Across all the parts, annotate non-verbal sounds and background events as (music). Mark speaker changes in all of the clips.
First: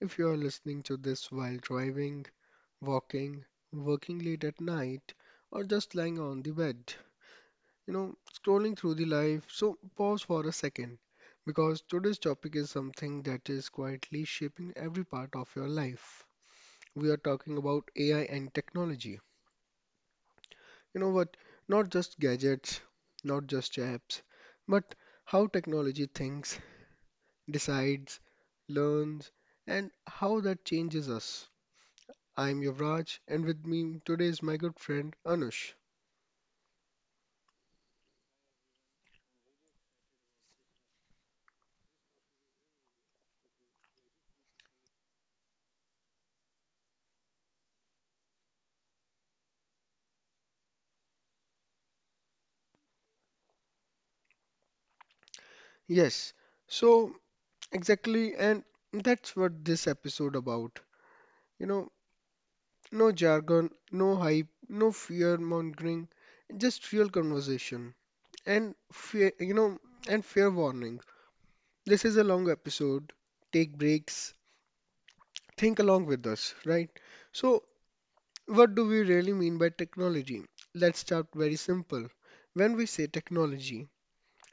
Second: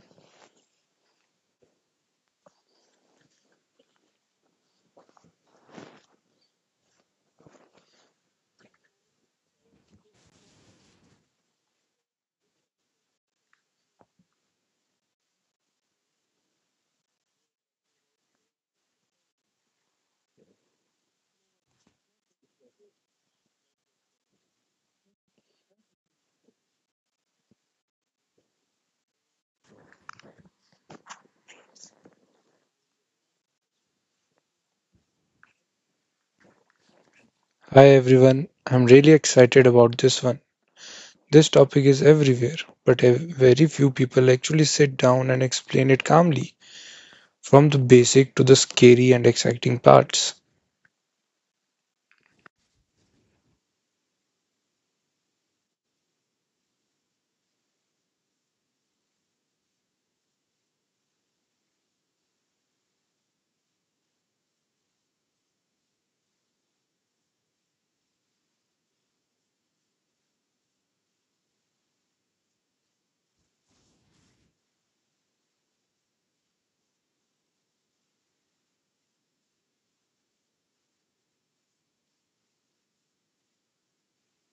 Speaker 1: If you are listening to this while driving, walking, working late at night, or just lying on the bed, scrolling through the life, so pause for a second because today's topic is something that is quietly shaping every part of your life. We are talking about AI and technology. You know what? Not just gadgets, not just apps, but how technology thinks, decides, learns, and how that changes us. I'm Yuvraj, and with me today is my good friend Anush.
Speaker 2: Hi everyone, I'm really excited about this one. This topic is everywhere, but very few people actually sit down and explain it calmly, from the basic to the scary and exciting parts.
Speaker 1: Yes, so exactly, and that's what this episode about. You know, no jargon, no hype, no fear mongering, just real conversation and fear, and fair warning. This is a long episode. Take breaks. Think along with us, right? So what do we really mean by technology? Let's start very simple. When we say technology,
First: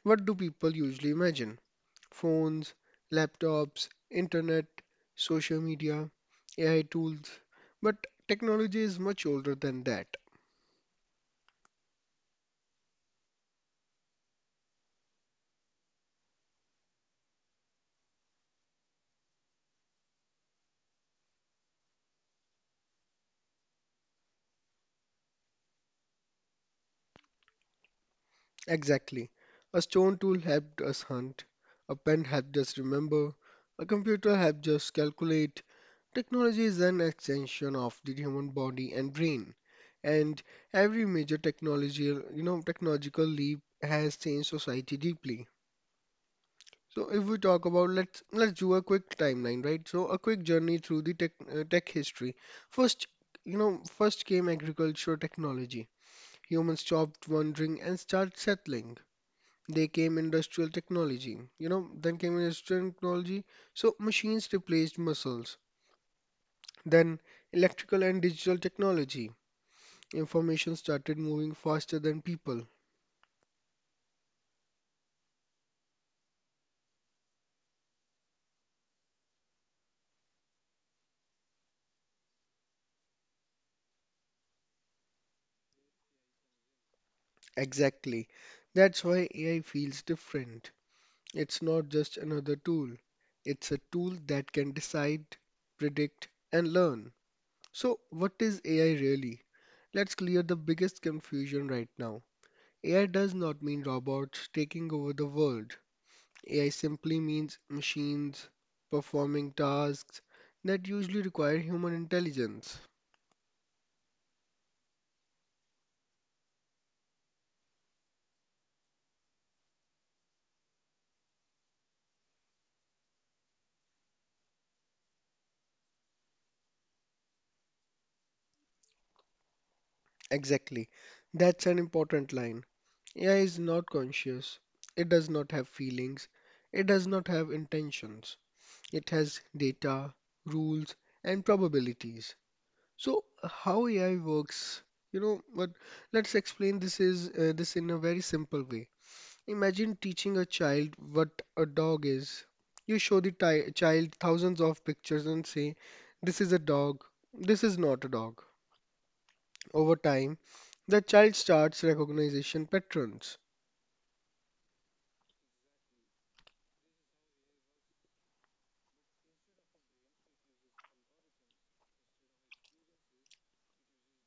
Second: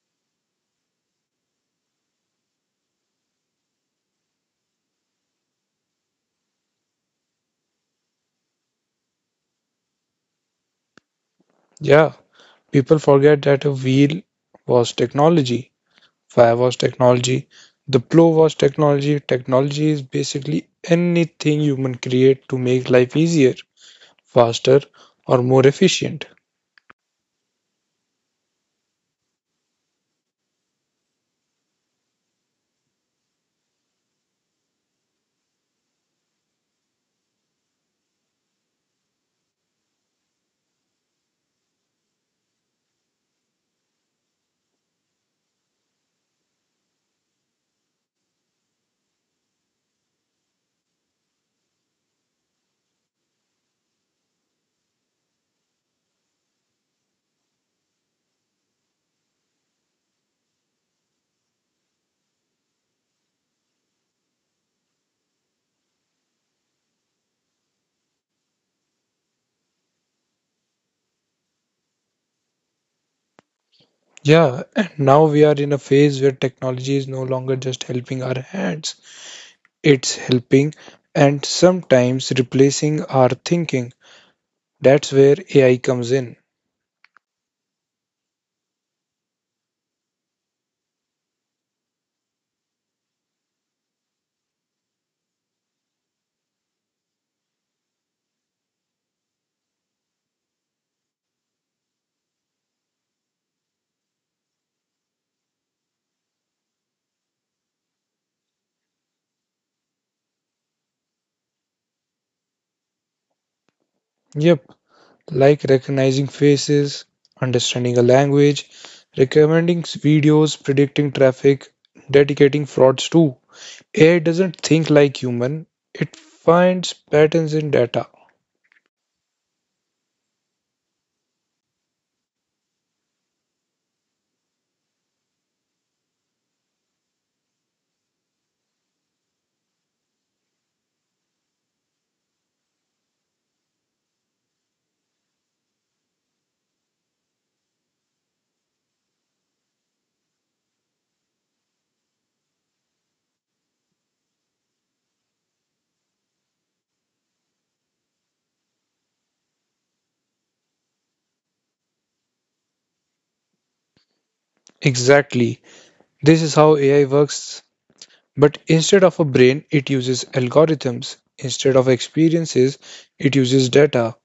Speaker 1: what do people usually imagine? Phones, laptops, internet, social media, AI tools. But technology is much older than that.
Speaker 2: Yeah, people forget that a wheel was technology, fire was technology, the plow was technology. Technology is basically anything human create to make life easier, faster, or more efficient.
Speaker 1: Exactly. A stone tool helped us hunt, a pen helped us remember, a computer helped us calculate. Technology is an extension of the human body and brain, and every major technology, technological leap has changed society deeply. So if we talk about, let's do a quick timeline, right? So a quick journey through the tech history. First, first came agriculture technology. Humans stopped wandering and started settling. They came industrial technology you know Then came industrial technology, so machines replaced muscles. Then electrical and digital technology, information started moving faster than people.
Speaker 2: Yeah, and now we are in a phase where technology is no longer just helping our hands, it's helping and sometimes replacing our thinking. That's where AI comes in.
Speaker 1: Exactly. That's why AI feels different. It's not just another tool, it's a tool that can decide, predict, and learn. So what is AI really? Let's clear the biggest confusion right now. AI does not mean robots taking over the world. AI simply means machines performing tasks that usually require human intelligence.
Speaker 2: Yep, like recognizing faces, understanding a language, recommending videos, predicting traffic, dedicating frauds too. AI doesn't think like human, it finds patterns in data.
Speaker 1: Exactly. That's an important line. AI is not conscious. It does not have feelings. It does not have intentions. It has data, rules, and probabilities. So, how AI works? You know, but Let's explain this in a very simple way. Imagine teaching a child what a dog is. You show the child thousands of pictures and say, this is a dog, this is not a dog. Over time, the child starts recognition patterns.
Speaker 2: Exactly. This is how AI works. But instead of a brain, it uses algorithms. Instead of experiences, it uses data.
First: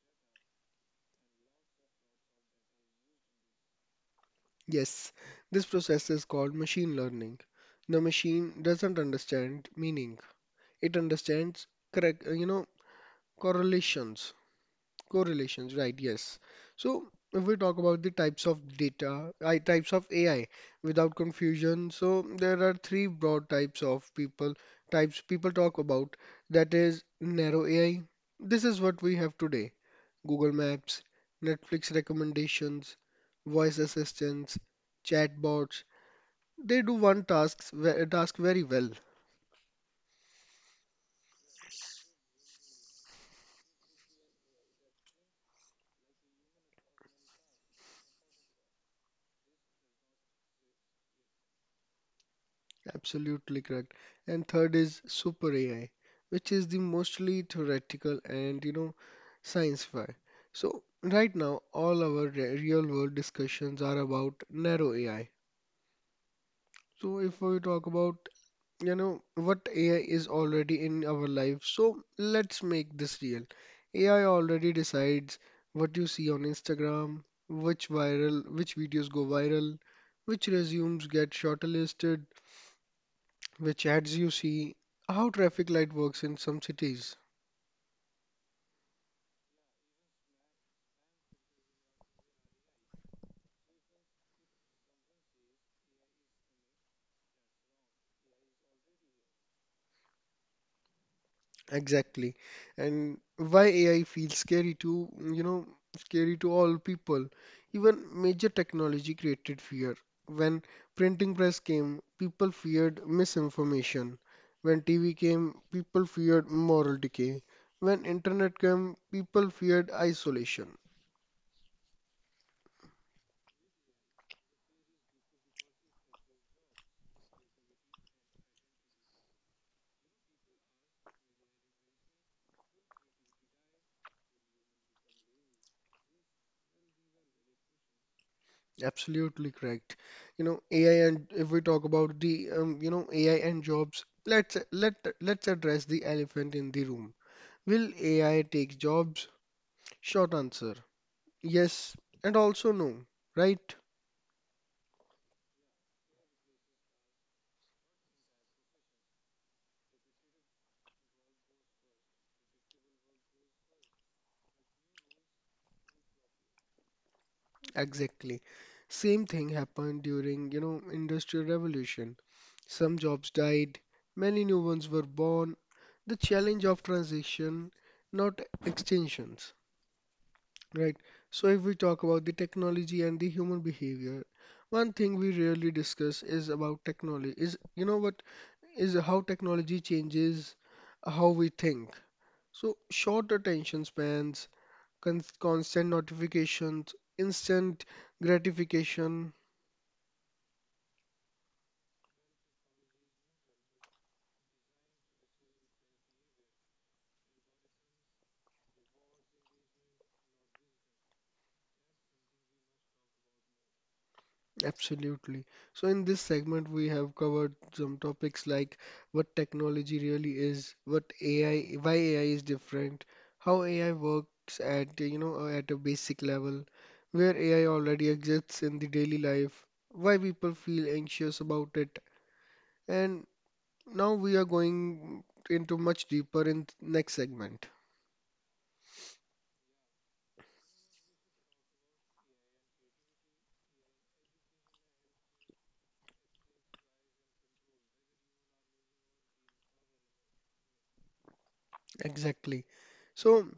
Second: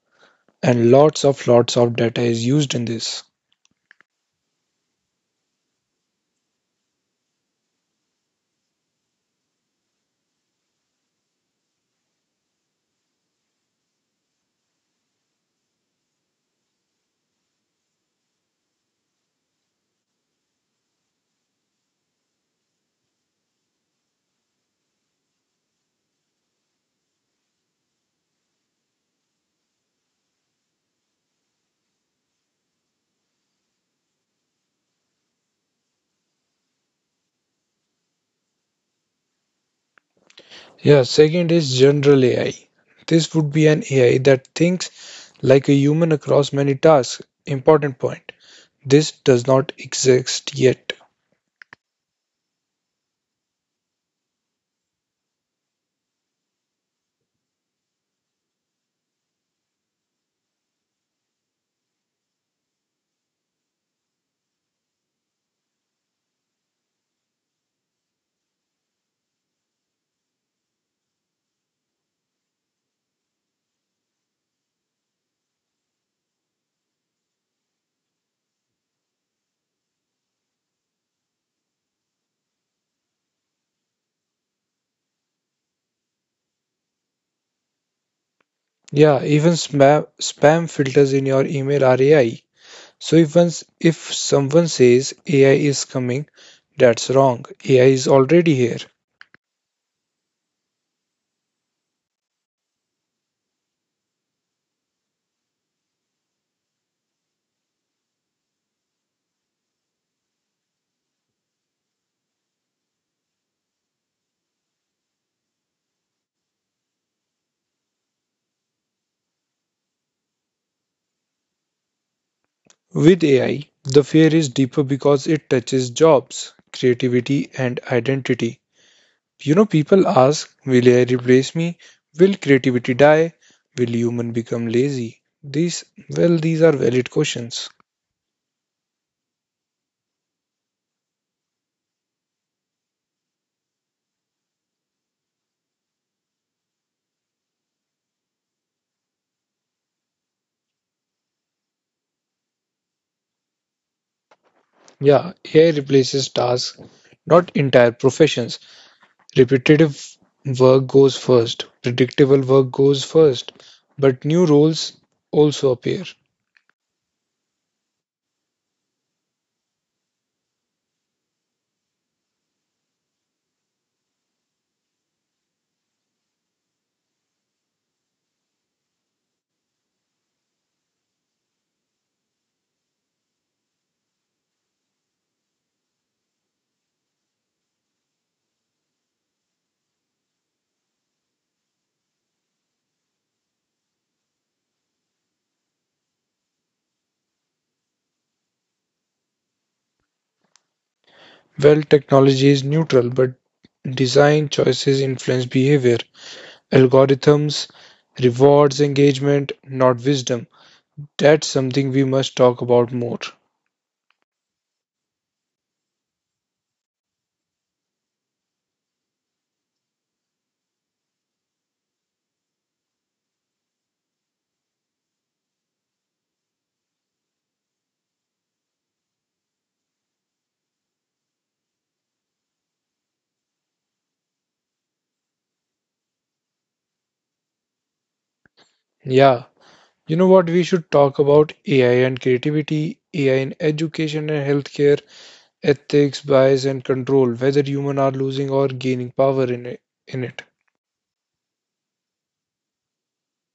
Speaker 2: And lots of data is used in this.
Speaker 1: Yes, this process is called machine learning. The machine doesn't understand meaning, it understands correct, you know, correlations. Correlations, right, yes. So if we talk about the types of AI without confusion. So there are three broad types people talk about. That is narrow AI. This is what we have today. Google Maps, Netflix recommendations, voice assistants, chatbots. They do task very well.
Speaker 2: Yeah, second is general AI. This would be an AI that thinks like a human across many tasks. Important point. This does not exist yet.
Speaker 1: Absolutely correct. And third is super AI, which is the mostly theoretical and science fi. So right now all our real world discussions are about narrow AI. So if we talk about, what AI is already in our life, so let's make this real. AI already decides what you see on Instagram, which videos go viral, which resumes get shortlisted, which adds you see, how traffic light works in some cities.
Speaker 2: Yeah, even spam filters in your email are AI. So if someone says AI is coming, that's wrong. AI is already here.
Speaker 1: Exactly. And why AI feels scary to all people. Even major technology created fear. When printing press came, people feared misinformation. When TV came, people feared moral decay. When internet came, people feared isolation.
Speaker 2: With AI, the fear is deeper because it touches jobs, creativity, and identity. You know, people ask, will AI replace me? Will creativity die? Will human become lazy? These are valid questions.
Speaker 1: Absolutely correct. You know, AI and If we talk about the AI and jobs, let's address the elephant in the room. Will AI take jobs? Short answer, yes, and also no, right?
Speaker 2: Yeah, AI replaces tasks, not entire professions. Repetitive work goes first, predictable work goes first, but new roles also appear.
Speaker 1: Exactly. Same thing happened during, Industrial Revolution. Some jobs died, many new ones were born. The challenge of transition, not extinction. Right. So if we talk about the technology and the human behavior, one thing we rarely discuss is about technology. Is you know what is how technology changes how we think. So short attention spans, constant notifications, instant gratification.
Speaker 2: Well, technology is neutral, but design choices influence behavior. Algorithms rewards engagement, not wisdom. That's something we must talk about more.
Speaker 1: Absolutely. So, in this segment, we have covered some topics like what technology really is, what AI, why AI is different, how AI works at, at a basic level, where AI already exists in the daily life, why people feel anxious about it, and now we are going into much deeper in next segment.
Speaker 2: Yeah, you know what? We should talk about AI and creativity, AI in education and healthcare, ethics, bias, and control, whether humans are losing or gaining power in it.
Speaker 1: Exactly. So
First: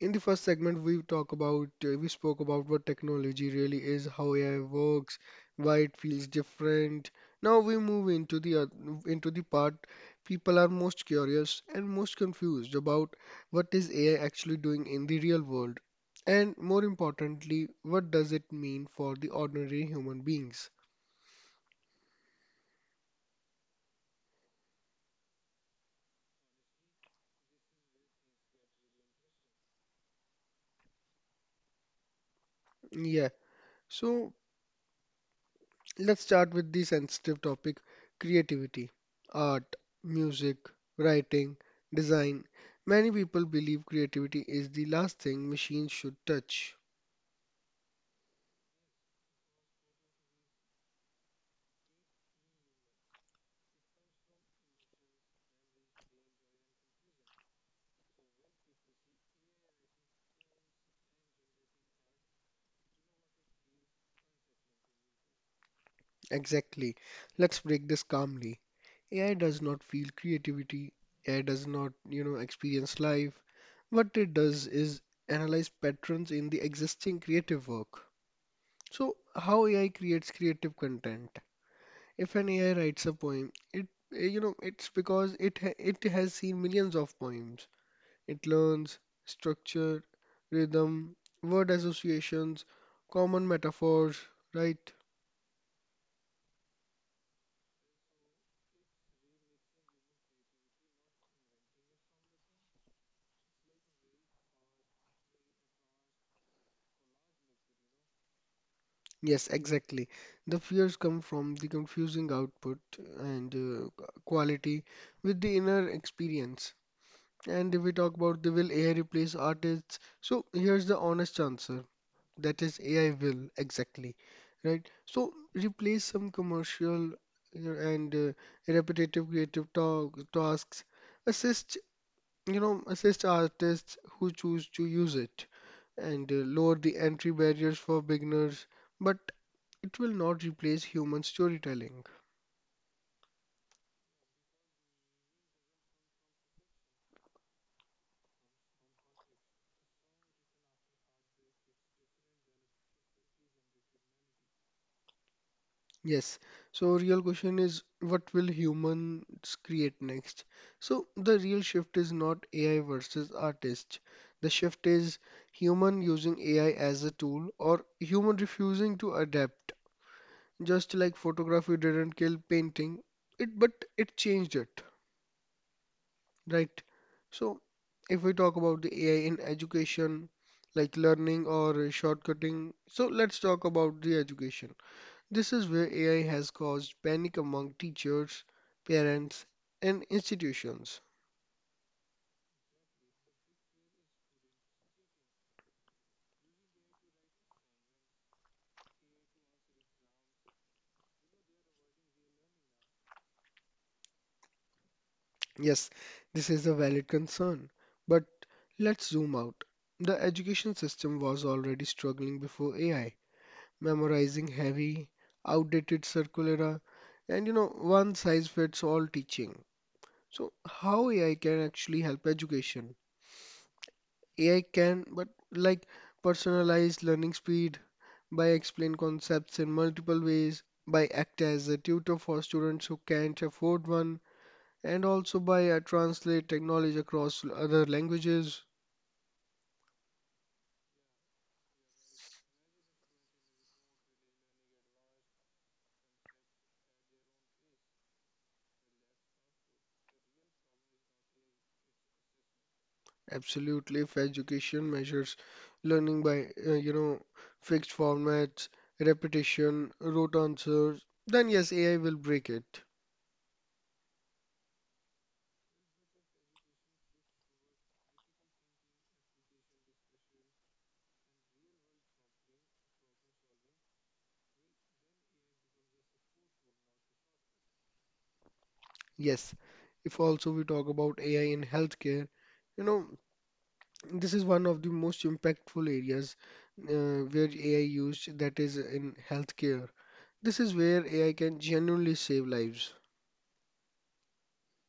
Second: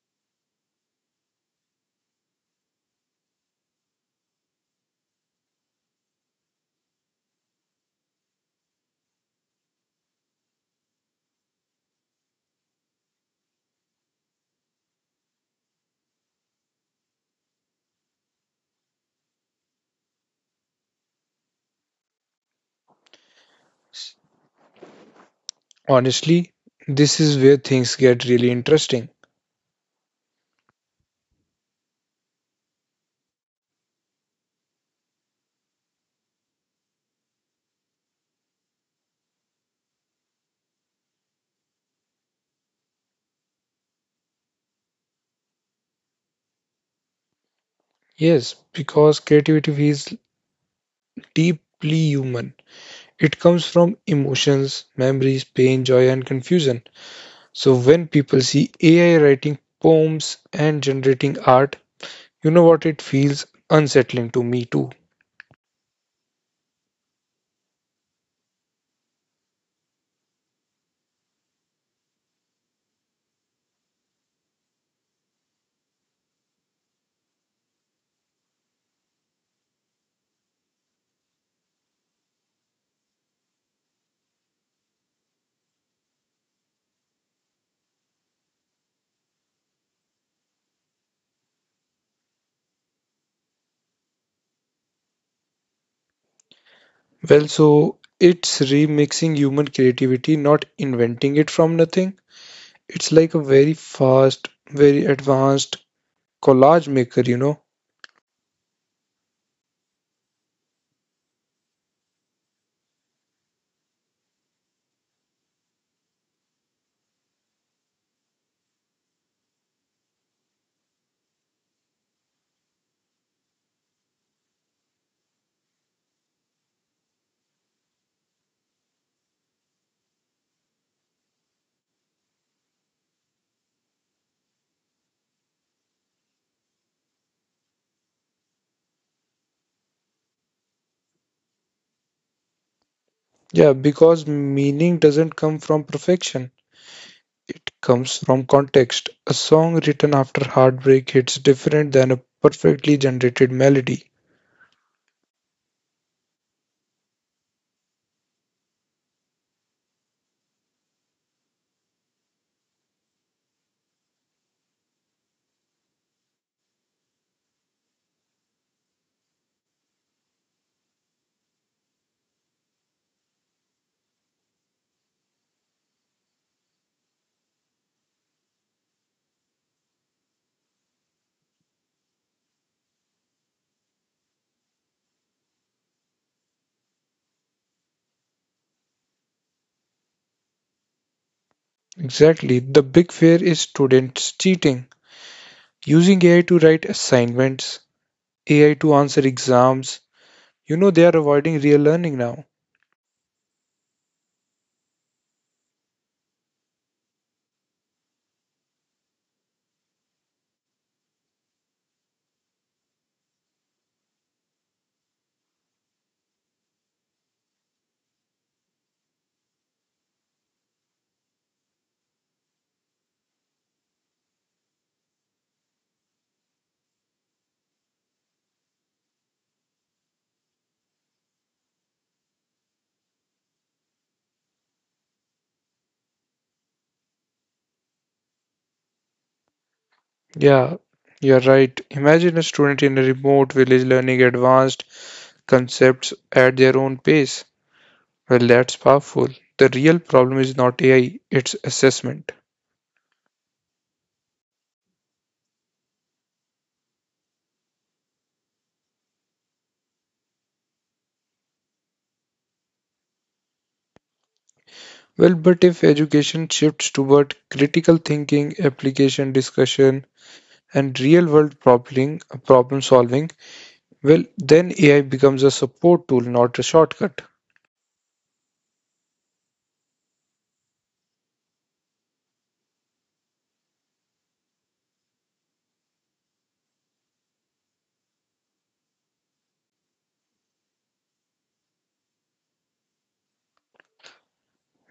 Speaker 1: in the first segment, we spoke about what technology really is, how AI works, why it feels different. Now we move into the into the part people are most curious and most confused about. What is AI actually doing in the real world, and more importantly, what does it mean for the ordinary human beings?
Speaker 2: Honestly, this is where things get really interesting.
Speaker 1: Yeah. So let's start with the sensitive topic: creativity, art, music, writing, design. Many people believe creativity is the last thing machines should touch.
Speaker 2: Yes, because creativity is deeply human. It comes from emotions, memories, pain, joy, and confusion. So when people see AI writing poems and generating art, you know what, it feels unsettling to me too.
Speaker 1: Exactly. Let's break this calmly. AI does not feel creativity, AI does not, experience life. What it does is analyze patterns in the existing creative work. So, how AI creates creative content? If an AI writes a poem, it, it's because it has seen millions of poems. It learns structure, rhythm, word associations, common metaphors, right?
Speaker 2: Well, so it's remixing human creativity, not inventing it from nothing. It's like a very fast, very advanced collage maker, you know.
Speaker 1: Yes, exactly. The fears come from the confusing output and quality with the inner experience. And if we talk about the will AI replace artists, so here's the honest answer. That is, AI will, exactly, right? So replace some commercial, you know, and repetitive creative ta tasks. Assist, assist artists who choose to use it, and lower the entry barriers for beginners. But it will not replace human storytelling.
Speaker 2: Yeah, because meaning doesn't come from perfection. It comes from context. A song written after heartbreak hits different than a perfectly generated melody.
Speaker 1: Yes. So real question is, what will humans create next? So the real shift is not AI versus artist. The shift is human using AI as a tool or human refusing to adapt. Just like photography didn't kill painting, it but it changed it, right? So if we talk about the AI in education, like learning or shortcutting, so let's talk about the education. This is where AI has caused panic among teachers, parents, and institutions.
Speaker 2: Exactly. The big fear is students cheating, using AI to write assignments, AI to answer exams. You know, they are avoiding real learning now.
Speaker 1: Yes, this is a valid concern, but let's zoom out. The education system was already struggling before AI, memorizing heavy, outdated circulara, and, one size fits all teaching. So, how AI can actually help education? AI can, but like personalized learning speed, by explain concepts in multiple ways, by act as a tutor for students who can't afford one, and also by translate knowledge across other languages.
Speaker 2: Yeah, you're right. Imagine a student in a remote village learning advanced concepts at their own pace. Well, that's powerful. The real problem is not AI, it's assessment.
Speaker 1: Absolutely, if education measures learning by fixed formats, repetition, rote answers, then yes, AI will break it.
Speaker 2: Well, but if education shifts toward critical thinking, application discussion, and real world problem solving, well, then AI becomes a support tool, not a shortcut.
Speaker 1: Yes, if also we talk about AI in healthcare, you know, this is one of the most impactful areas where AI used, that is in healthcare. This is where AI can genuinely save lives.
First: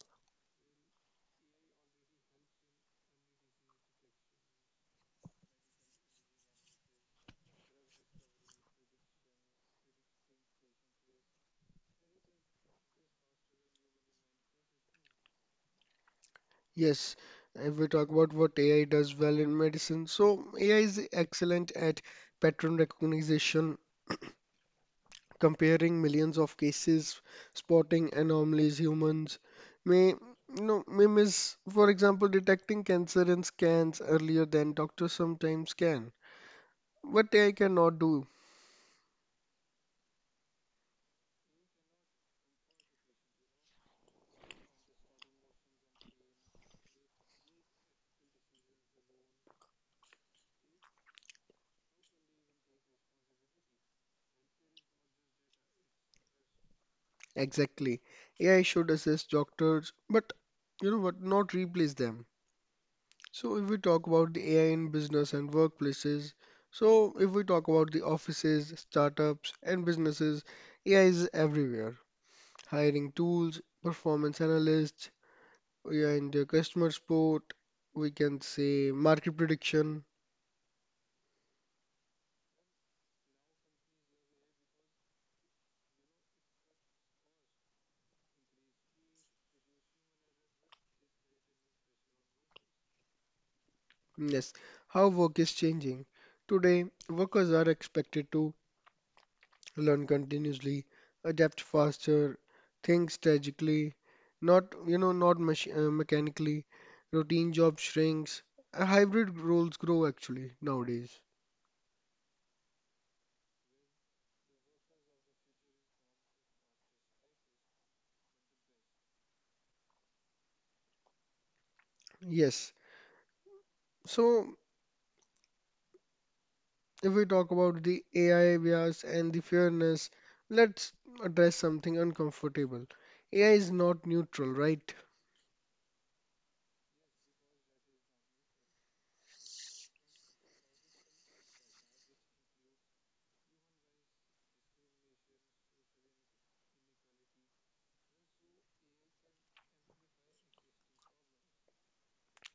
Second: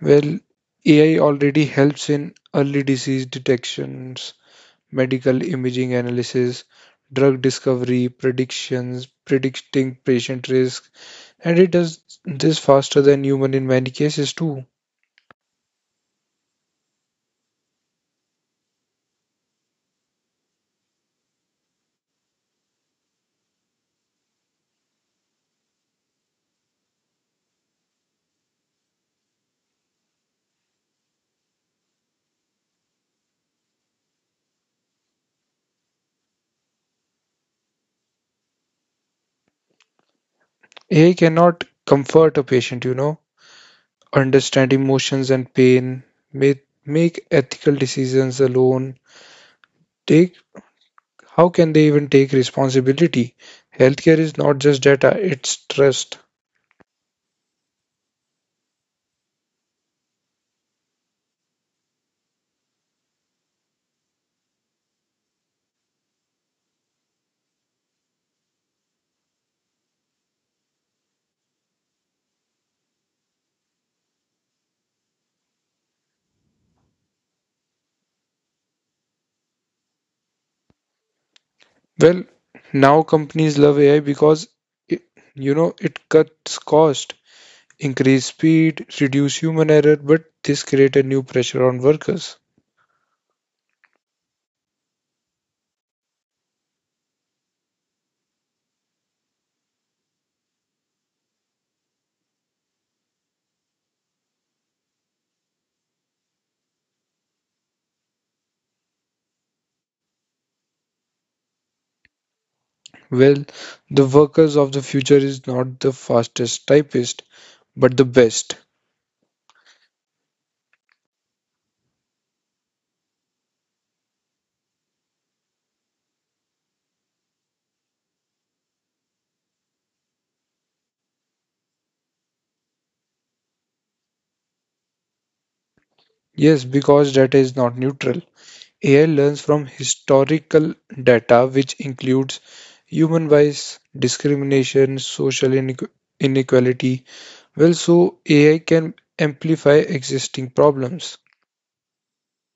Speaker 2: Well, AI already helps in early disease detections, medical imaging analysis, drug discovery, predicting patient risk, and it does this faster than human in many cases too.
Speaker 1: Yes, if we talk about what AI does well in medicine, so AI is excellent at pattern recognition, comparing millions of cases, spotting anomalies humans may may miss. For example, detecting cancer in scans earlier than doctors sometimes can. What AI cannot do.
Speaker 2: AI cannot comfort a patient, you know, understand emotions and pain, may make ethical decisions alone, take how can they even take responsibility? Healthcare is not just data, it's trust.
Speaker 1: Exactly. AI should assist doctors, but, not replace them. So if we talk about the AI in business and workplaces, so if we talk about the offices, startups and businesses, AI is everywhere. Hiring tools, performance analysts, yeah, in the customer support, we can say market prediction.
Speaker 2: Well, now companies love AI because it, you know it cuts cost, increase speed, reduce human error, but this create a new pressure on workers.
Speaker 1: Yes, how work is changing. Today, workers are expected to learn continuously, adapt faster, think strategically, not you know not mach- mechanically. Routine job shrinks. Hybrid roles grow actually nowadays.
Speaker 2: Well, the workers of the future is not the fastest typist, but the best.
Speaker 1: Yes. So if we talk about the AI bias and the fairness, let's address something uncomfortable. AI is not neutral, right?
Speaker 2: Yes, because data is not neutral. AI learns from historical data, which includes human bias, discrimination, social inequality. Well, so AI can amplify existing problems.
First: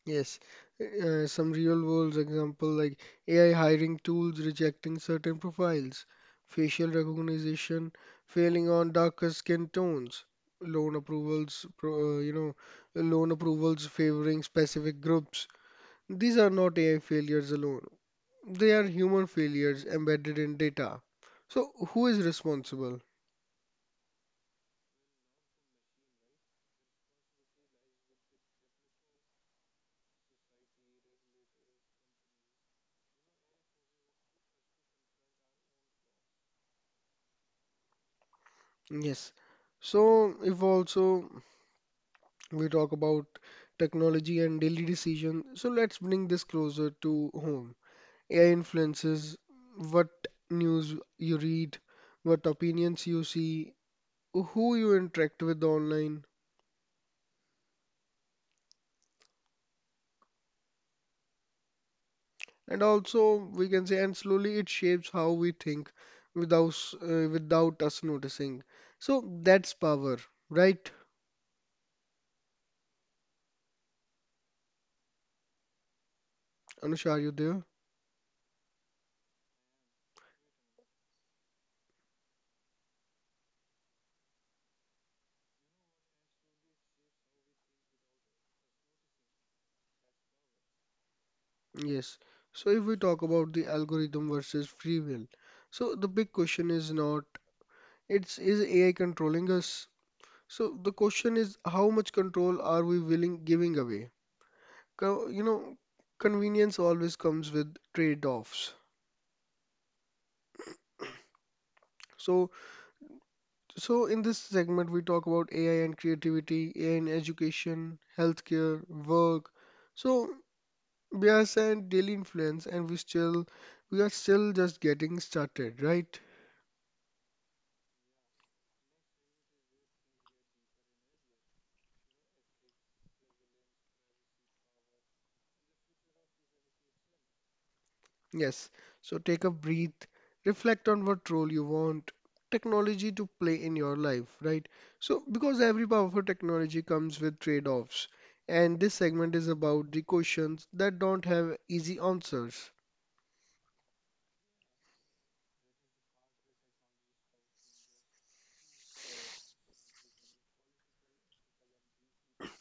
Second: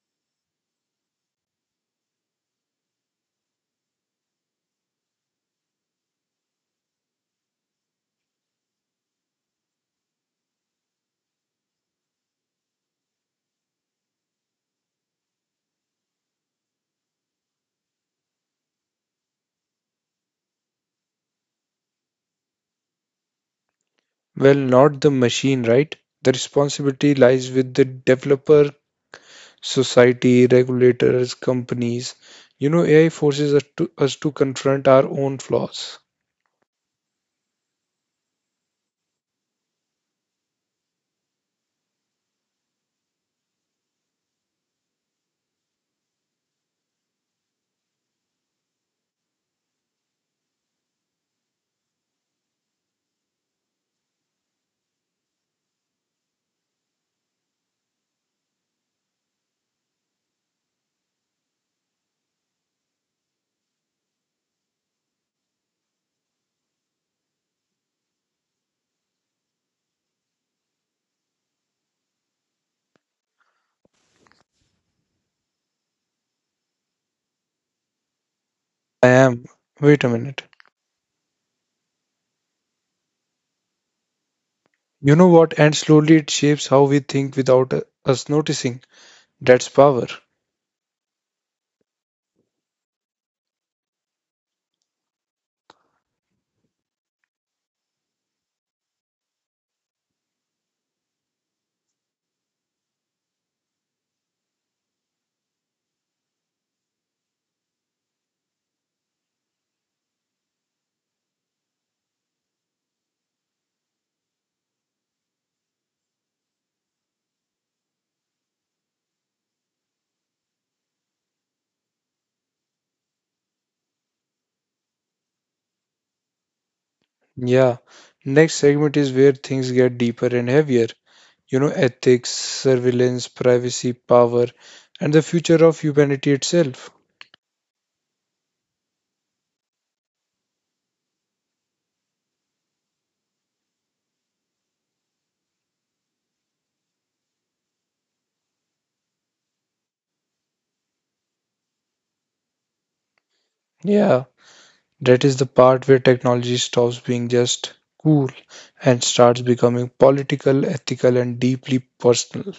Speaker 1: Yes, some real world example like AI hiring tools rejecting certain profiles, facial recognition failing on darker skin tones, loan approvals, pro, you know, loan approvals favoring specific groups. These are not AI failures alone. They are human failures embedded in data. So who is responsible?
Speaker 2: Well, not the machine, right? The responsibility lies with the developer, society, regulators, companies. You know, AI forces us to confront our own flaws.
Speaker 1: Yes. So if also we talk about technology and daily decision. So let's bring this closer to home. AI influences what news you read, what opinions you see, who you interact with online, and also we can say, and slowly it shapes how we think without us noticing. So that's power, right? Anusha, are you there?
Speaker 2: I am. Wait a minute. You know what? And slowly it shapes how we think without us noticing. That's power.
Speaker 1: Yes. So if we talk about the algorithm versus free will, so the big question is not, It's is AI controlling us? So the question is, how much control are we willing giving away? Co- You know, convenience always comes with trade-offs. So, so in this segment, we talk about AI and creativity, AI in education, healthcare, work. So bias and daily influence, and we are still just getting started, right?
Speaker 2: Yeah. Next segment is where things get deeper and heavier. You know, ethics, surveillance, privacy, power, and the future of humanity itself.
Speaker 1: Yes, so take a breath, reflect on what role you want technology to play in your life, right? So, because every powerful technology comes with trade-offs, and this segment is about the questions that don't have easy answers.
Speaker 2: Yeah. That is the part where technology stops being just cool and starts becoming political, ethical, and deeply personal.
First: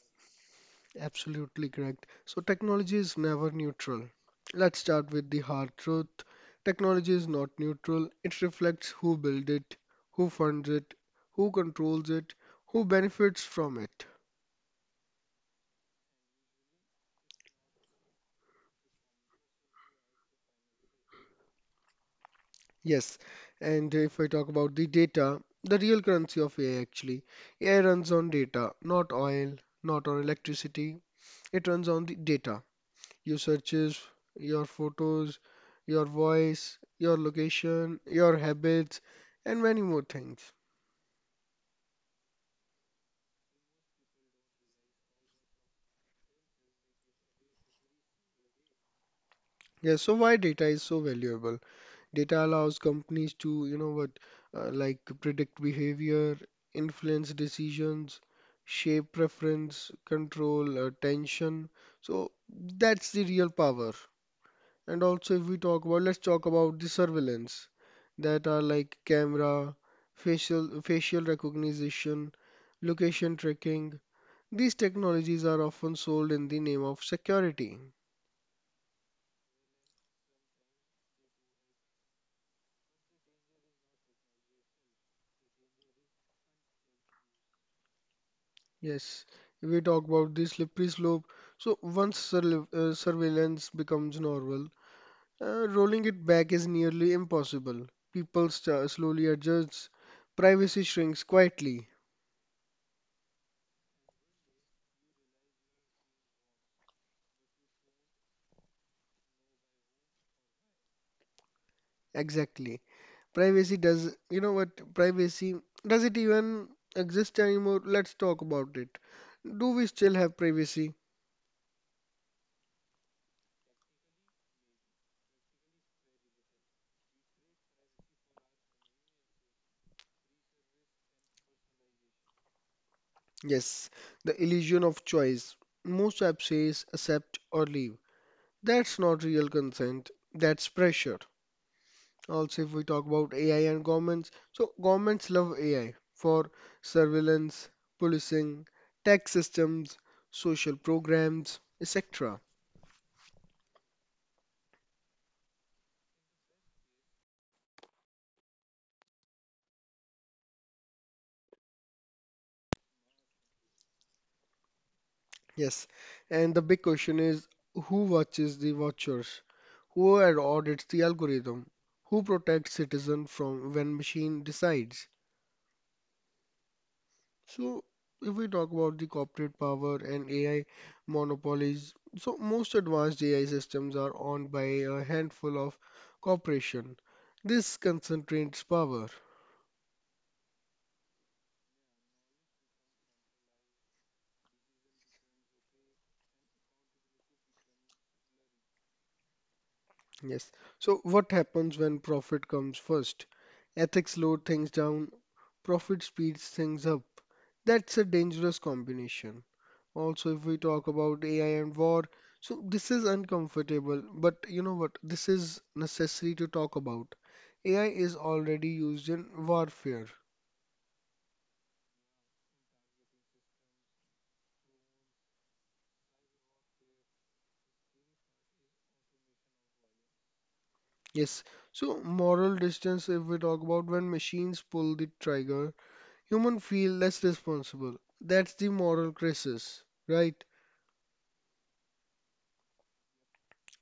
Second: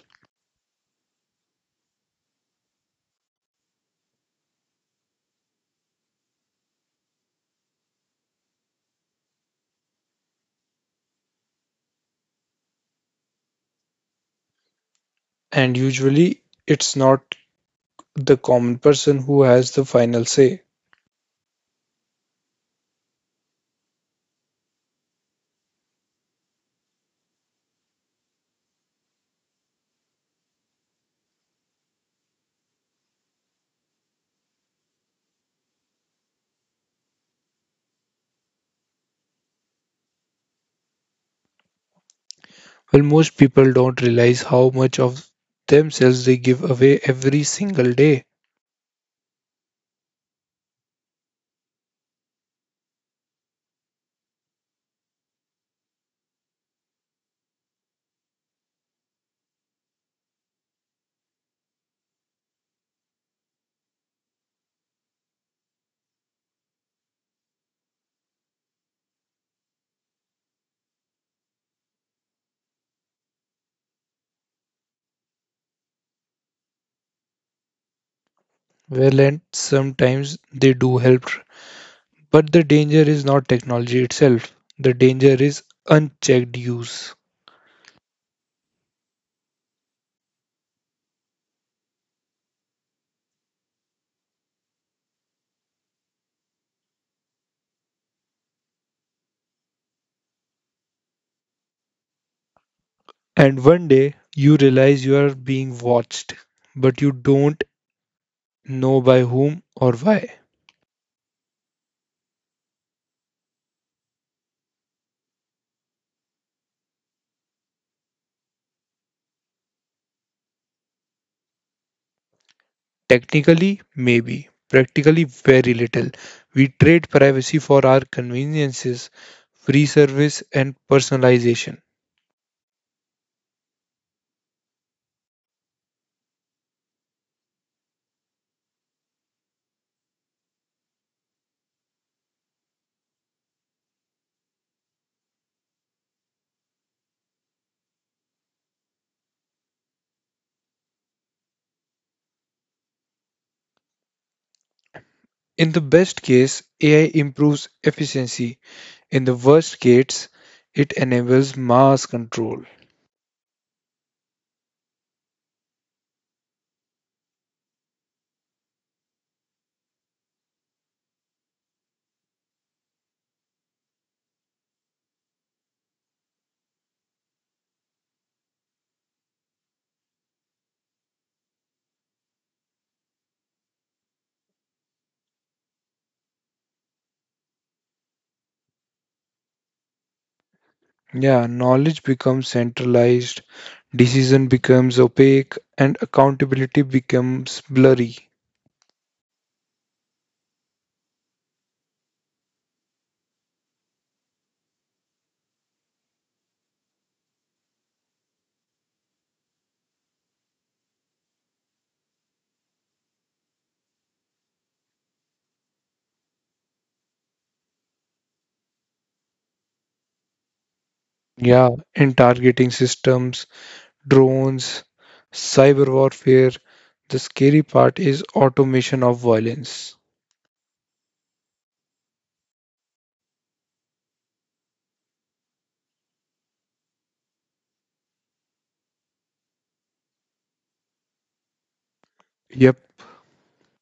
Speaker 1: Absolutely correct. So, technology is never neutral. Let's start with the hard truth. Technology is not neutral. It reflects who built it, who funds it, who controls it, who benefits from it.
Speaker 2: And usually, it's not the common person who has the final say.
Speaker 1: Yes, and if I talk about the data, the real currency of AI actually, AI runs on data, not oil, not on electricity. It runs on the data. Your searches, your photos, your voice, your location, your habits, and many more things.
Speaker 2: Well, most people don't realize how much of themselves they give away every single day.
Speaker 1: Yes, so why data is so valuable? Data allows companies to, like predict behavior, influence decisions, shape preference, control tension. So that's the real power. And also, if we talk about, let's talk about the surveillance that are like camera, facial recognition, location tracking. These technologies are often sold in the name of security.
Speaker 2: Well, and sometimes they do help, but the danger is not technology itself. The danger is unchecked use.
Speaker 1: Yes, if we talk about the slippery slope. So once surveillance becomes normal, rolling it back is nearly impossible. People sta slowly adjust. Privacy shrinks quietly.
Speaker 2: And one day you realize you are being watched, but you don't know by whom or why.
Speaker 1: Exactly. Privacy does, you know what? Privacy, does it even exist anymore? Let's talk about it. Do we still have privacy?
Speaker 2: Technically, maybe. Practically, very little. We trade privacy for our conveniences, free service, and personalization.
Speaker 1: Yes, the illusion of choice. Most apps says accept or leave. That's not real consent, that's pressure. Also, if we talk about AI and governments, so governments love AI for surveillance, policing, tax systems, social programs, etc.
Speaker 2: In the best case, AI improves efficiency. In the worst case, it enables mass control.
Speaker 1: Yes, and the big question is, who watches the watchers? Who audits the algorithm? Who protects citizens from when machine decides? So, if we talk about the corporate power and AI monopolies, so most advanced AI systems are owned by a handful of corporations. This concentrates power.
Speaker 2: Yeah, knowledge becomes centralized, decision becomes opaque, and accountability becomes blurry.
Speaker 1: Yes. So, what happens when profit comes first? Ethics slow things down. Profit speeds things up. That's a dangerous combination. Also, if we talk about AI and war, so this is uncomfortable, but you know what? This is necessary to talk about. AI is already used in warfare.
Speaker 2: Yeah, in targeting systems, drones, cyber warfare, the scary part is automation of violence.
Speaker 1: Yes, so moral distance, if we talk about when machines pull the trigger, humans feel less responsible. That's the moral crisis, right?
Speaker 2: Yep.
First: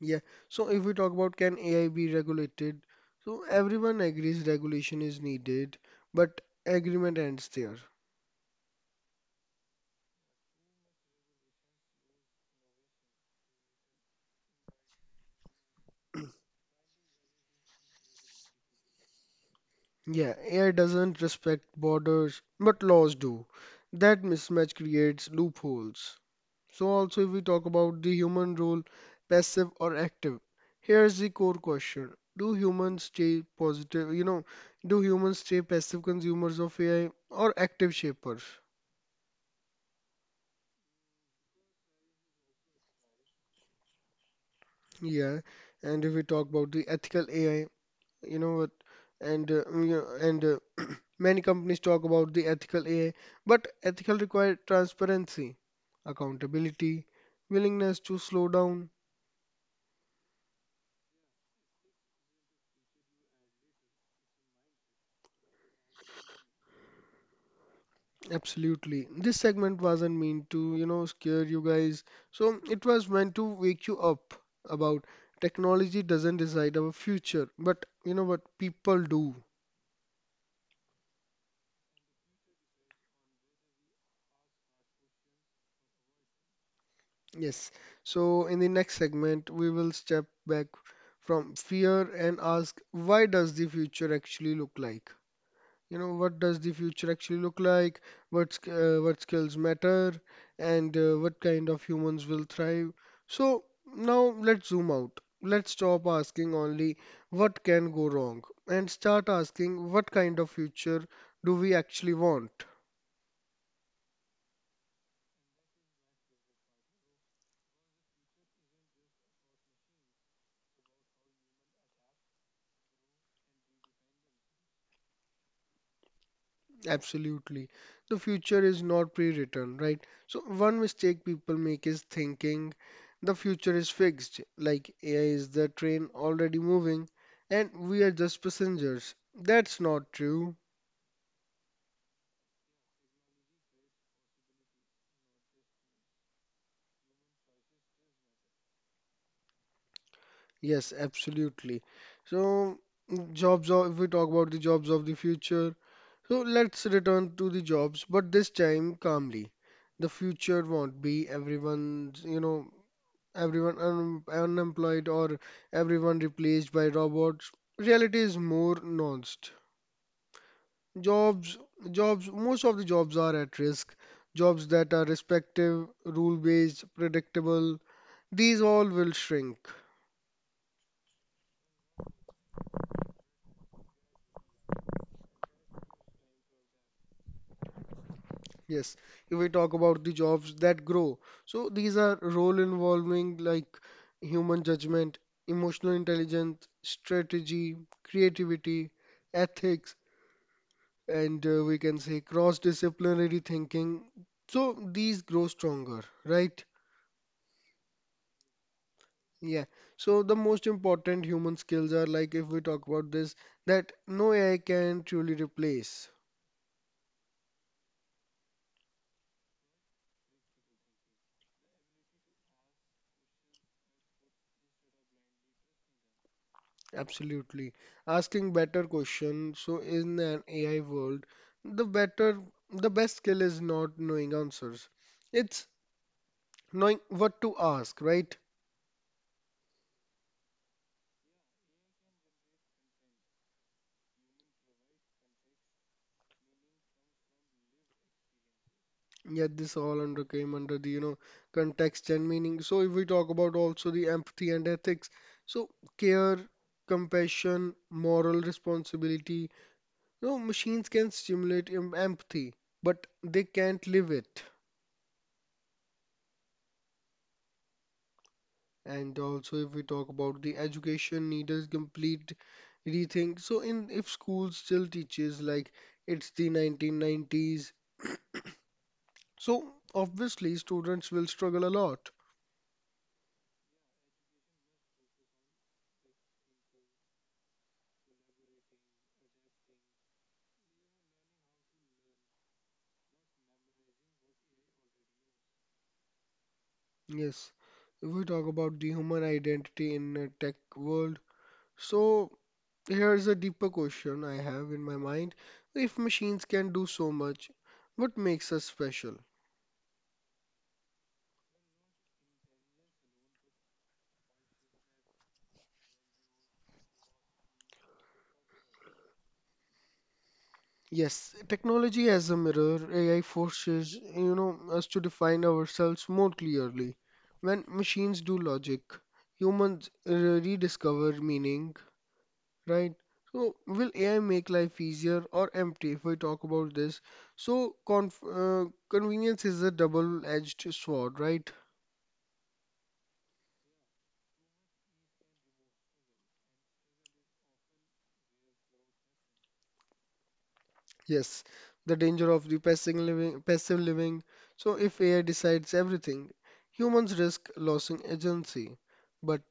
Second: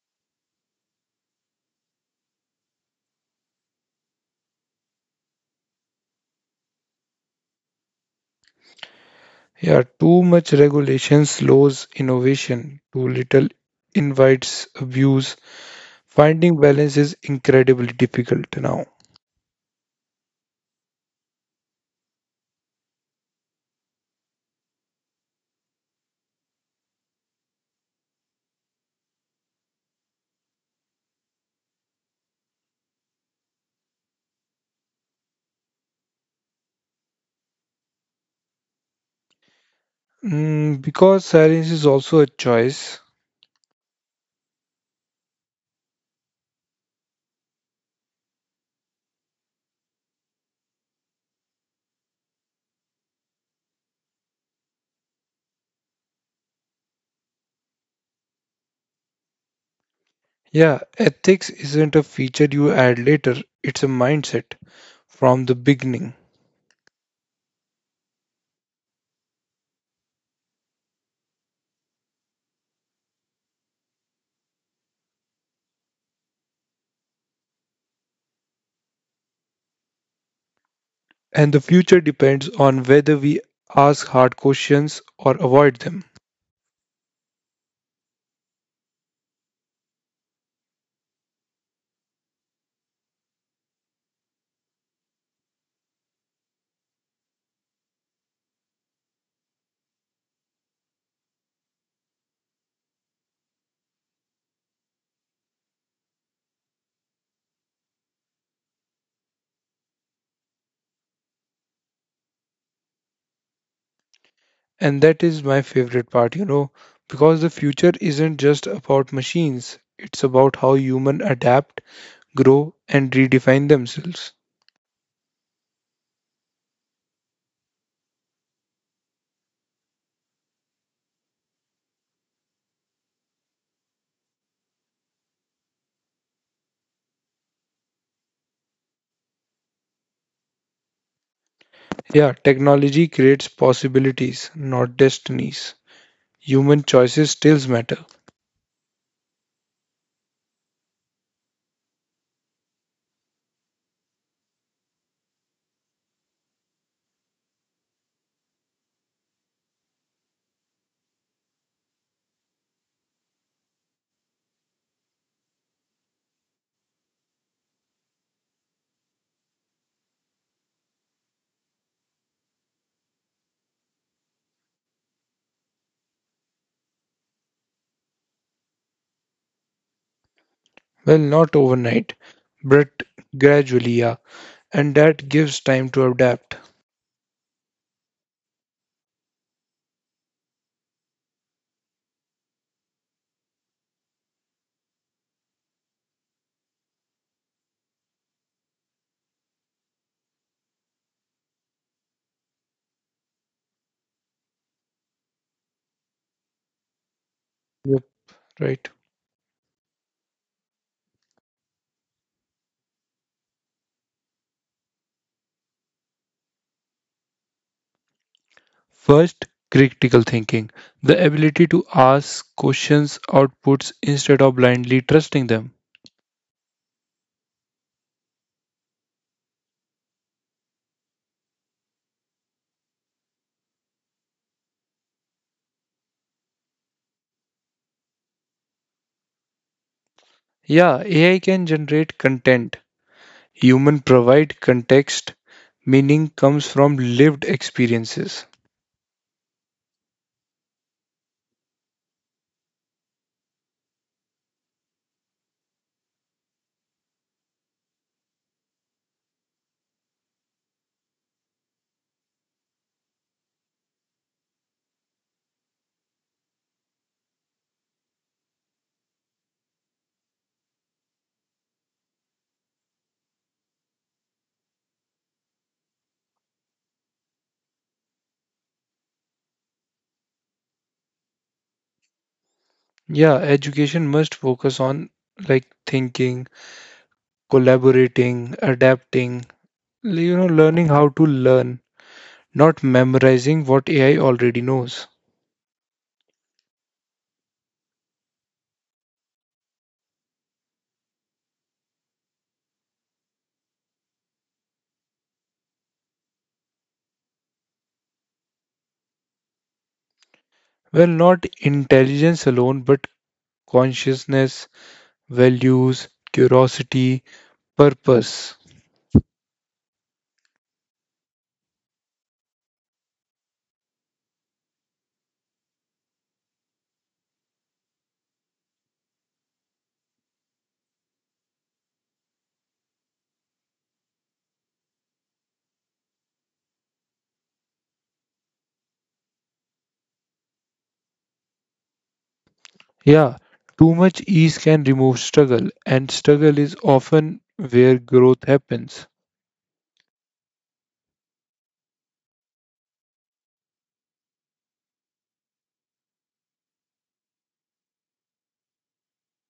Speaker 1: Yeah. So if we talk about can AI be regulated, so everyone agrees regulation is needed, but agreement ends there.
Speaker 2: Yeah, too much regulation slows innovation, too little invites abuse. Finding balance is incredibly difficult now.
Speaker 1: Yeah, AI doesn't respect borders, but laws do. That mismatch creates loopholes. So also if we talk about the human role, passive or active, here's the core question. Do humans stay positive, do humans stay passive consumers of AI or active shapers?
Speaker 2: Because silence is also a choice.
Speaker 1: Yeah. And if we talk about the ethical AI, you know what and mm, you know, and (clears throat) many companies talk about the ethical AI, but ethical require transparency, accountability, willingness to slow down.
Speaker 2: Yeah, ethics isn't a feature you add later, it's a mindset from the beginning.
Speaker 1: Absolutely, this segment wasn't meant to, scare you guys, so it was meant to wake you up about technology doesn't decide our future, but you know what people do.
Speaker 2: And the future depends on whether we ask hard questions or avoid them.
Speaker 1: Yes. So in the next segment, we will step back from fear and ask, why does the future actually look like? What does the future actually look like? What skills matter, and what kind of humans will thrive? So now let's zoom out. Let's stop asking only what can go wrong and start asking what kind of future do we actually want?
Speaker 2: And that is my favorite part, because the future isn't just about machines, it's about how humans adapt, grow, and redefine themselves.
Speaker 1: Absolutely. The future is not pre-written, right? So one mistake people make is thinking the future is fixed, like AI is the train already moving and we are just passengers. That's not true.
Speaker 2: Yeah, technology creates possibilities, not destinies. Human choices still matter.
Speaker 1: Yes, absolutely. So if we talk about the jobs of the future, so let's return to the jobs, but this time calmly. The future won't be everyone's, everyone unemployed or everyone replaced by robots. Reality is more nuanced. Jobs, most of the jobs are at risk. Jobs that are respective, rule-based, predictable, these all will shrink.
Speaker 2: Well, not overnight, but gradually, yeah. And that gives time to adapt.
Speaker 1: Yes, if we talk about the jobs that grow. So these are role involving like human judgment, emotional intelligence, strategy, creativity, ethics, and we can say cross-disciplinary thinking. So these grow stronger, right?
Speaker 2: Yep. Right.
Speaker 1: Yeah. So the most important human skills are like if we talk about this, that no AI can truly replace.
Speaker 2: First, critical thinking, the ability to ask questions, outputs, instead of blindly trusting them.
Speaker 1: Absolutely. Asking better questions. So in an AI world, the better, the best skill is not knowing answers. It's knowing what to ask, right?
Speaker 2: Yeah, AI can generate content. Human provide context. Meaning comes from lived experiences.
Speaker 1: Yet this all under came under the context and meaning. So if we talk about also the empathy and ethics, so care, compassion, moral responsibility, you know machines can stimulate empathy, but they can't live it. And also if we talk about the education needed complete rethink. So in if school still teaches like it's the 1990s, so obviously students will struggle a lot.
Speaker 2: Yeah, education must focus on like thinking, collaborating, adapting, learning how to learn. Not memorizing what AI already knows.
Speaker 1: Yes, if we talk about the human identity in a tech world, so here's a deeper question I have in my mind. If machines can do so much, what makes us special?
Speaker 2: Well, not intelligence alone, but consciousness, values, curiosity, purpose.
Speaker 1: Yes, technology as a mirror, AI forces, us to define ourselves more clearly. When machines do logic, humans rediscover meaning. Right. So, will AI make life easier or empty if we talk about this? So, conf convenience is a double-edged sword, right?
Speaker 2: Yeah, too much ease can remove struggle, and struggle is often where growth happens.
Speaker 1: Yes. The danger of the passive living, passive living. So, if AI decides everything, humans risk losing agency. But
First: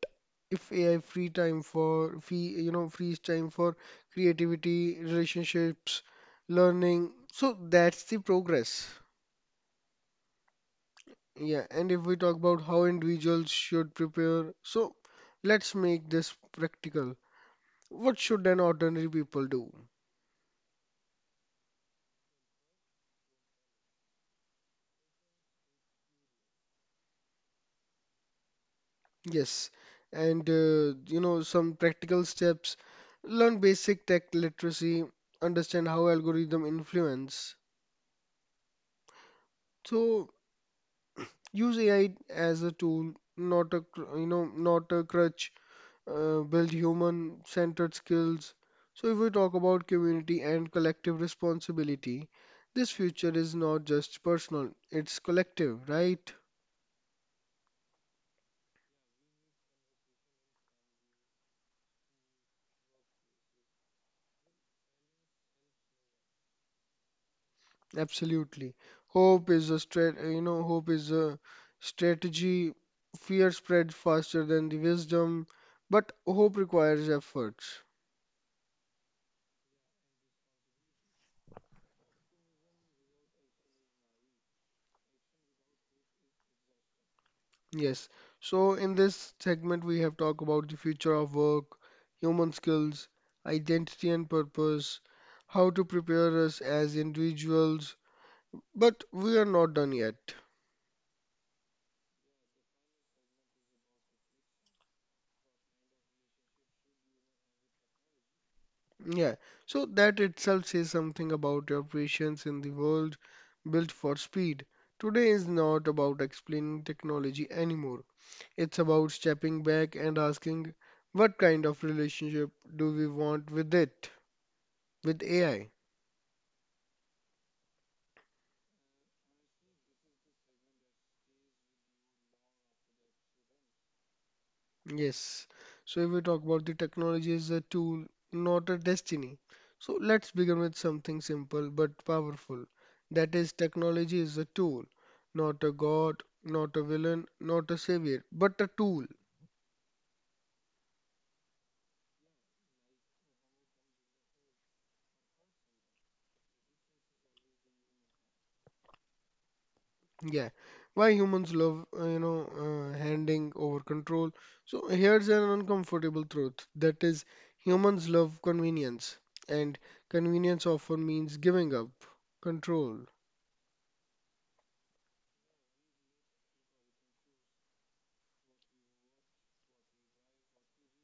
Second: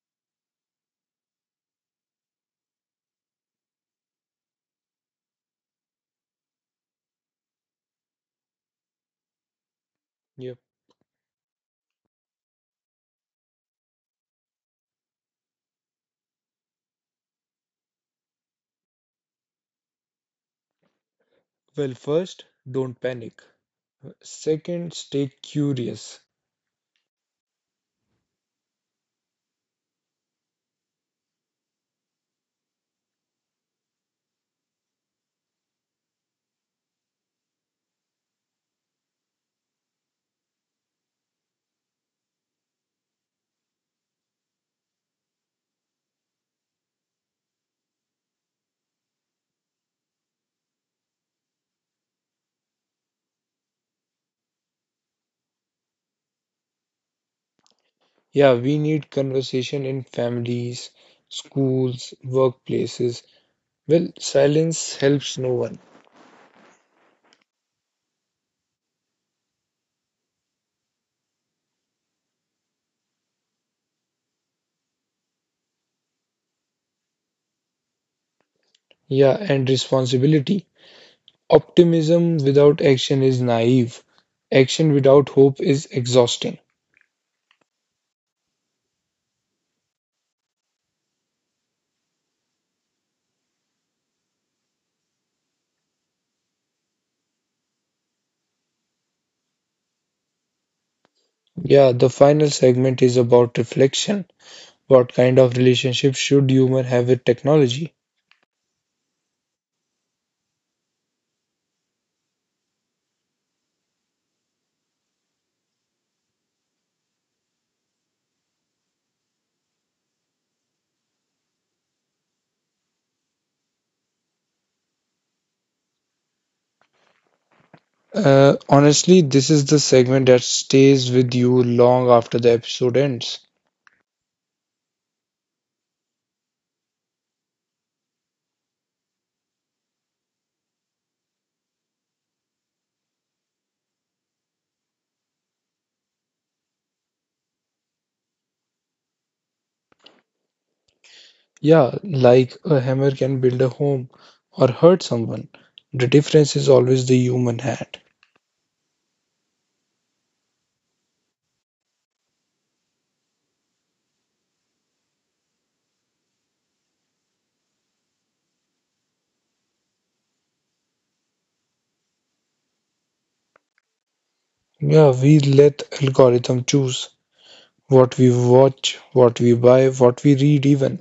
Speaker 1: if AI free, frees time for creativity, relationships, learning, so that's the progress.
Speaker 2: Yep.
Speaker 1: Yeah, and if we talk about how individuals should prepare, so let's make this practical. What should an ordinary people do?
Speaker 2: Well, first, don't panic. Second, stay curious.
Speaker 1: Yes, and some practical steps. Learn basic tech literacy, understand how algorithm influence. So use AI as a tool, not a cr- you know, not a crutch. Build human centered skills. So, if we talk about community and collective responsibility, this future is not just personal, it's collective, right?
Speaker 2: Yeah, we need conversation in families, schools, workplaces. Well, silence helps no one.
Speaker 1: Absolutely. Hope is a strategy. Fear spreads faster than the wisdom, but hope requires efforts.
Speaker 2: Yeah, and responsibility. Optimism without action is naive. Action without hope is exhausting.
Speaker 1: Yes. So in this segment, we have talked about the future of work, human skills, identity and purpose, how to prepare us as individuals. But we are not done yet.
Speaker 2: Yeah, the final segment is about reflection. What kind of relationship should human have with technology?
Speaker 1: Yeah. So that itself says something about your patience in the world built for speed. Today is not about explaining technology anymore. It's about stepping back and asking what kind of relationship do we want with it, with AI?
Speaker 2: Honestly, this is the segment that stays with you long after the episode ends.
Speaker 1: Yes. So if we talk about the technology is a tool, not a destiny. So let's begin with something simple but powerful. That is, technology is a tool, not a god, not a villain, not a savior, but a tool.
Speaker 2: Yeah, like a hammer can build a home or hurt someone. The difference is always the human hand.
Speaker 1: Yeah. Why humans love, handing over control. So here's an uncomfortable truth. That is, humans love convenience, and convenience often means giving up control.
Speaker 2: Yeah, we let algorithm choose what we watch, what we buy, what we read even.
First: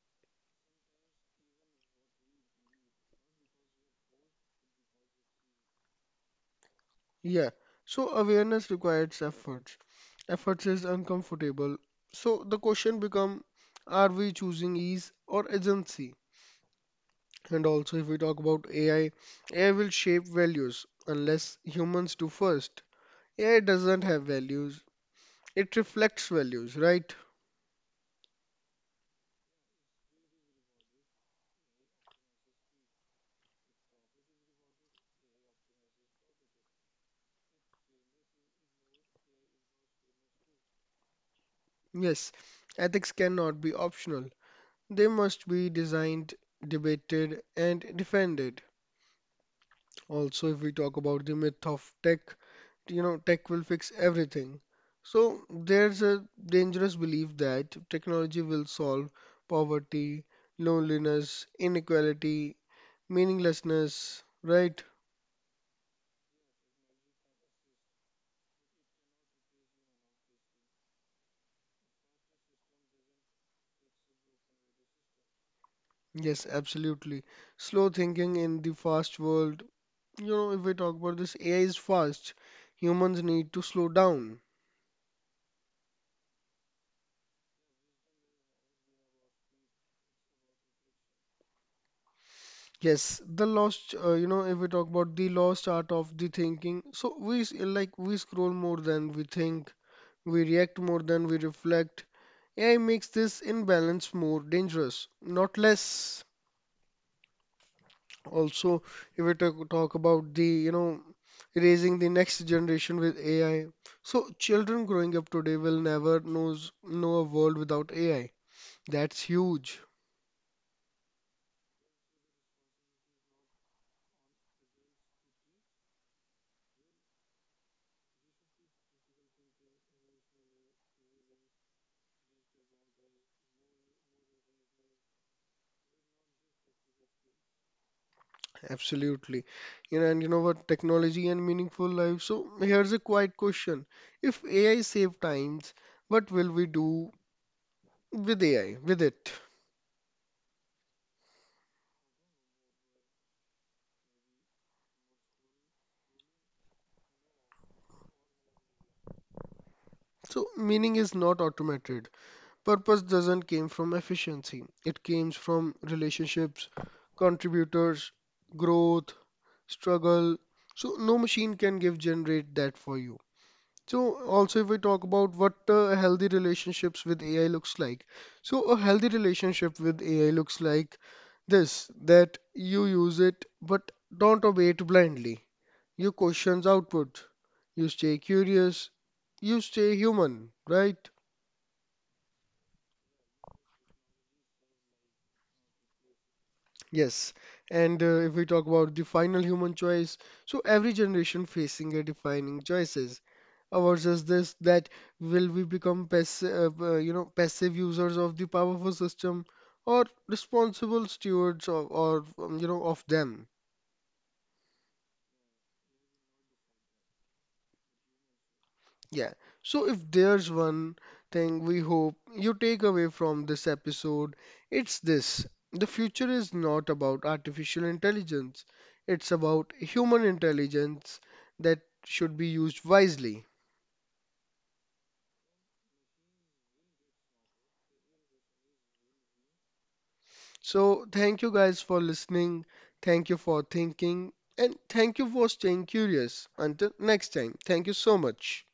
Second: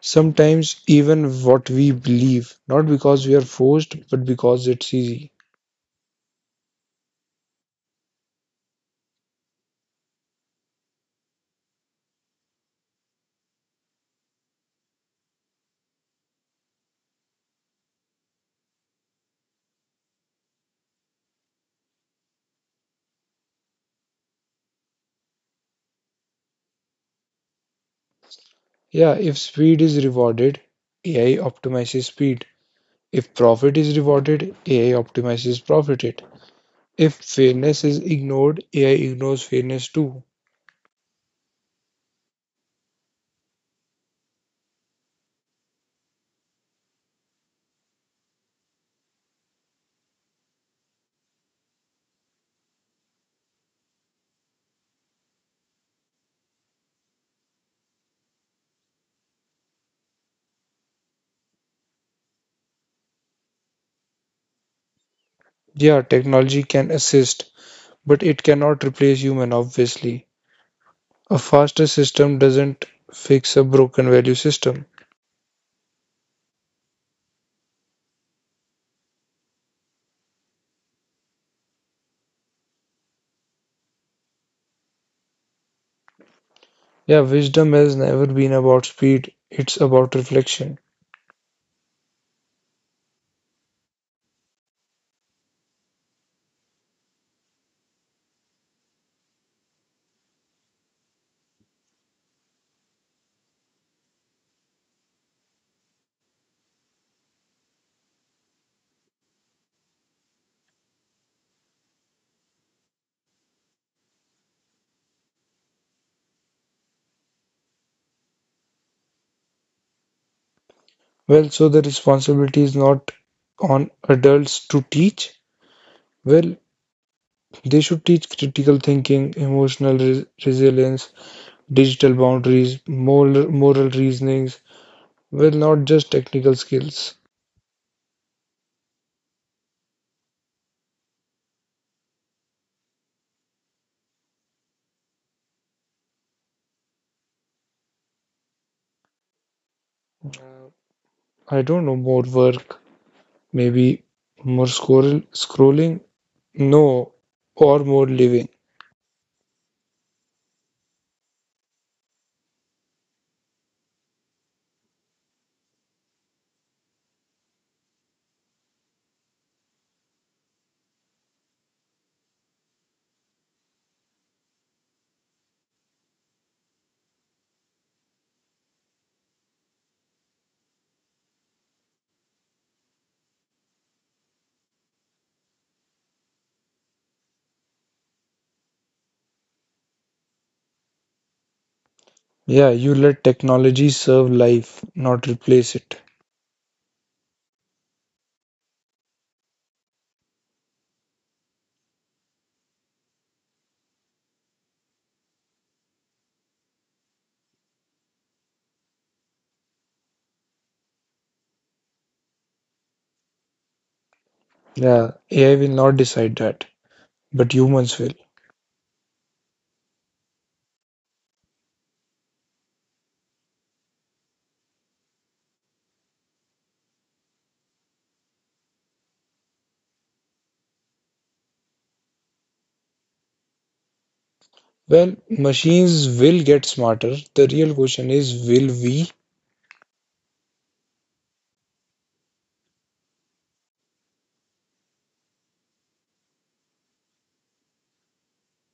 Speaker 2: Sometimes even what we believe, not because we are forced, but because it's easy.
Speaker 1: Yeah, so awareness requires efforts. Efforts is uncomfortable. So the question become, are we choosing ease or agency? And also if we talk about AI, AI will shape values unless humans do first. AI doesn't have values. It reflects values, right?
Speaker 2: Yeah, if speed is rewarded, AI optimizes speed. If profit is rewarded, AI optimizes profit it. If fairness is ignored, AI ignores fairness too.
Speaker 1: Yes, ethics cannot be optional. They must be designed, debated, and defended. Also, if we talk about the myth of tech, you know tech will fix everything, so there's a dangerous belief that technology will solve poverty, loneliness, inequality, meaninglessness, right?
Speaker 2: Yeah, technology can assist, but it cannot replace human, obviously. A faster system doesn't fix a broken value system.
Speaker 1: Yes, absolutely. Slow thinking in the fast world, if we talk about this, AI is fast, humans need to slow down.
Speaker 2: Yeah, wisdom has never been about speed, it's about reflection.
Speaker 1: Yes, the lost, you know, if we talk about the lost art of the thinking, so like we scroll more than we think, we react more than we reflect, AI makes this imbalance more dangerous, not less. Also, if we talk about raising the next generation with AI, so children growing up today will never know a world without AI. That's huge.
Speaker 2: Well, so the responsibility is not on adults to teach. Well, they should teach critical thinking, emotional resilience, digital boundaries, moral reasonings. Well, not just technical skills.
Speaker 1: Absolutely. You know, and you know what? Technology and meaningful life. So here's a quiet question. If AI save times, what will we do with it?
Speaker 2: I don't know, more work, maybe more scrolling, no, or more living.
Speaker 1: So meaning is not automated. Purpose doesn't came from efficiency. It came from relationships, contributors, growth, struggle. So no machine can give generate that for you. So also if we talk about what healthy relationships with AI looks like. So a healthy relationship with AI looks like this that you use it but don't obey it blindly. You questions output. You stay curious. You stay human, right?
Speaker 2: Yeah, you let technology serve life, not replace it.
Speaker 1: Yes, and if we talk about the final human choice, so every generation facing a defining choices. Ours is this that will we become passive users of the powerful system, or responsible stewards of, of them.
Speaker 2: Yeah, AI will not decide that, but humans will.
Speaker 1: Yeah. So if there's one thing we hope you take away from this episode, it's this. The future is not about artificial intelligence. It's about human intelligence that should be used wisely.
Speaker 2: Well, machines will get smarter. The real question is, will we?
Speaker 1: So thank you guys for listening. Thank you for thinking. And thank you for staying curious. Until next time, thank you so much.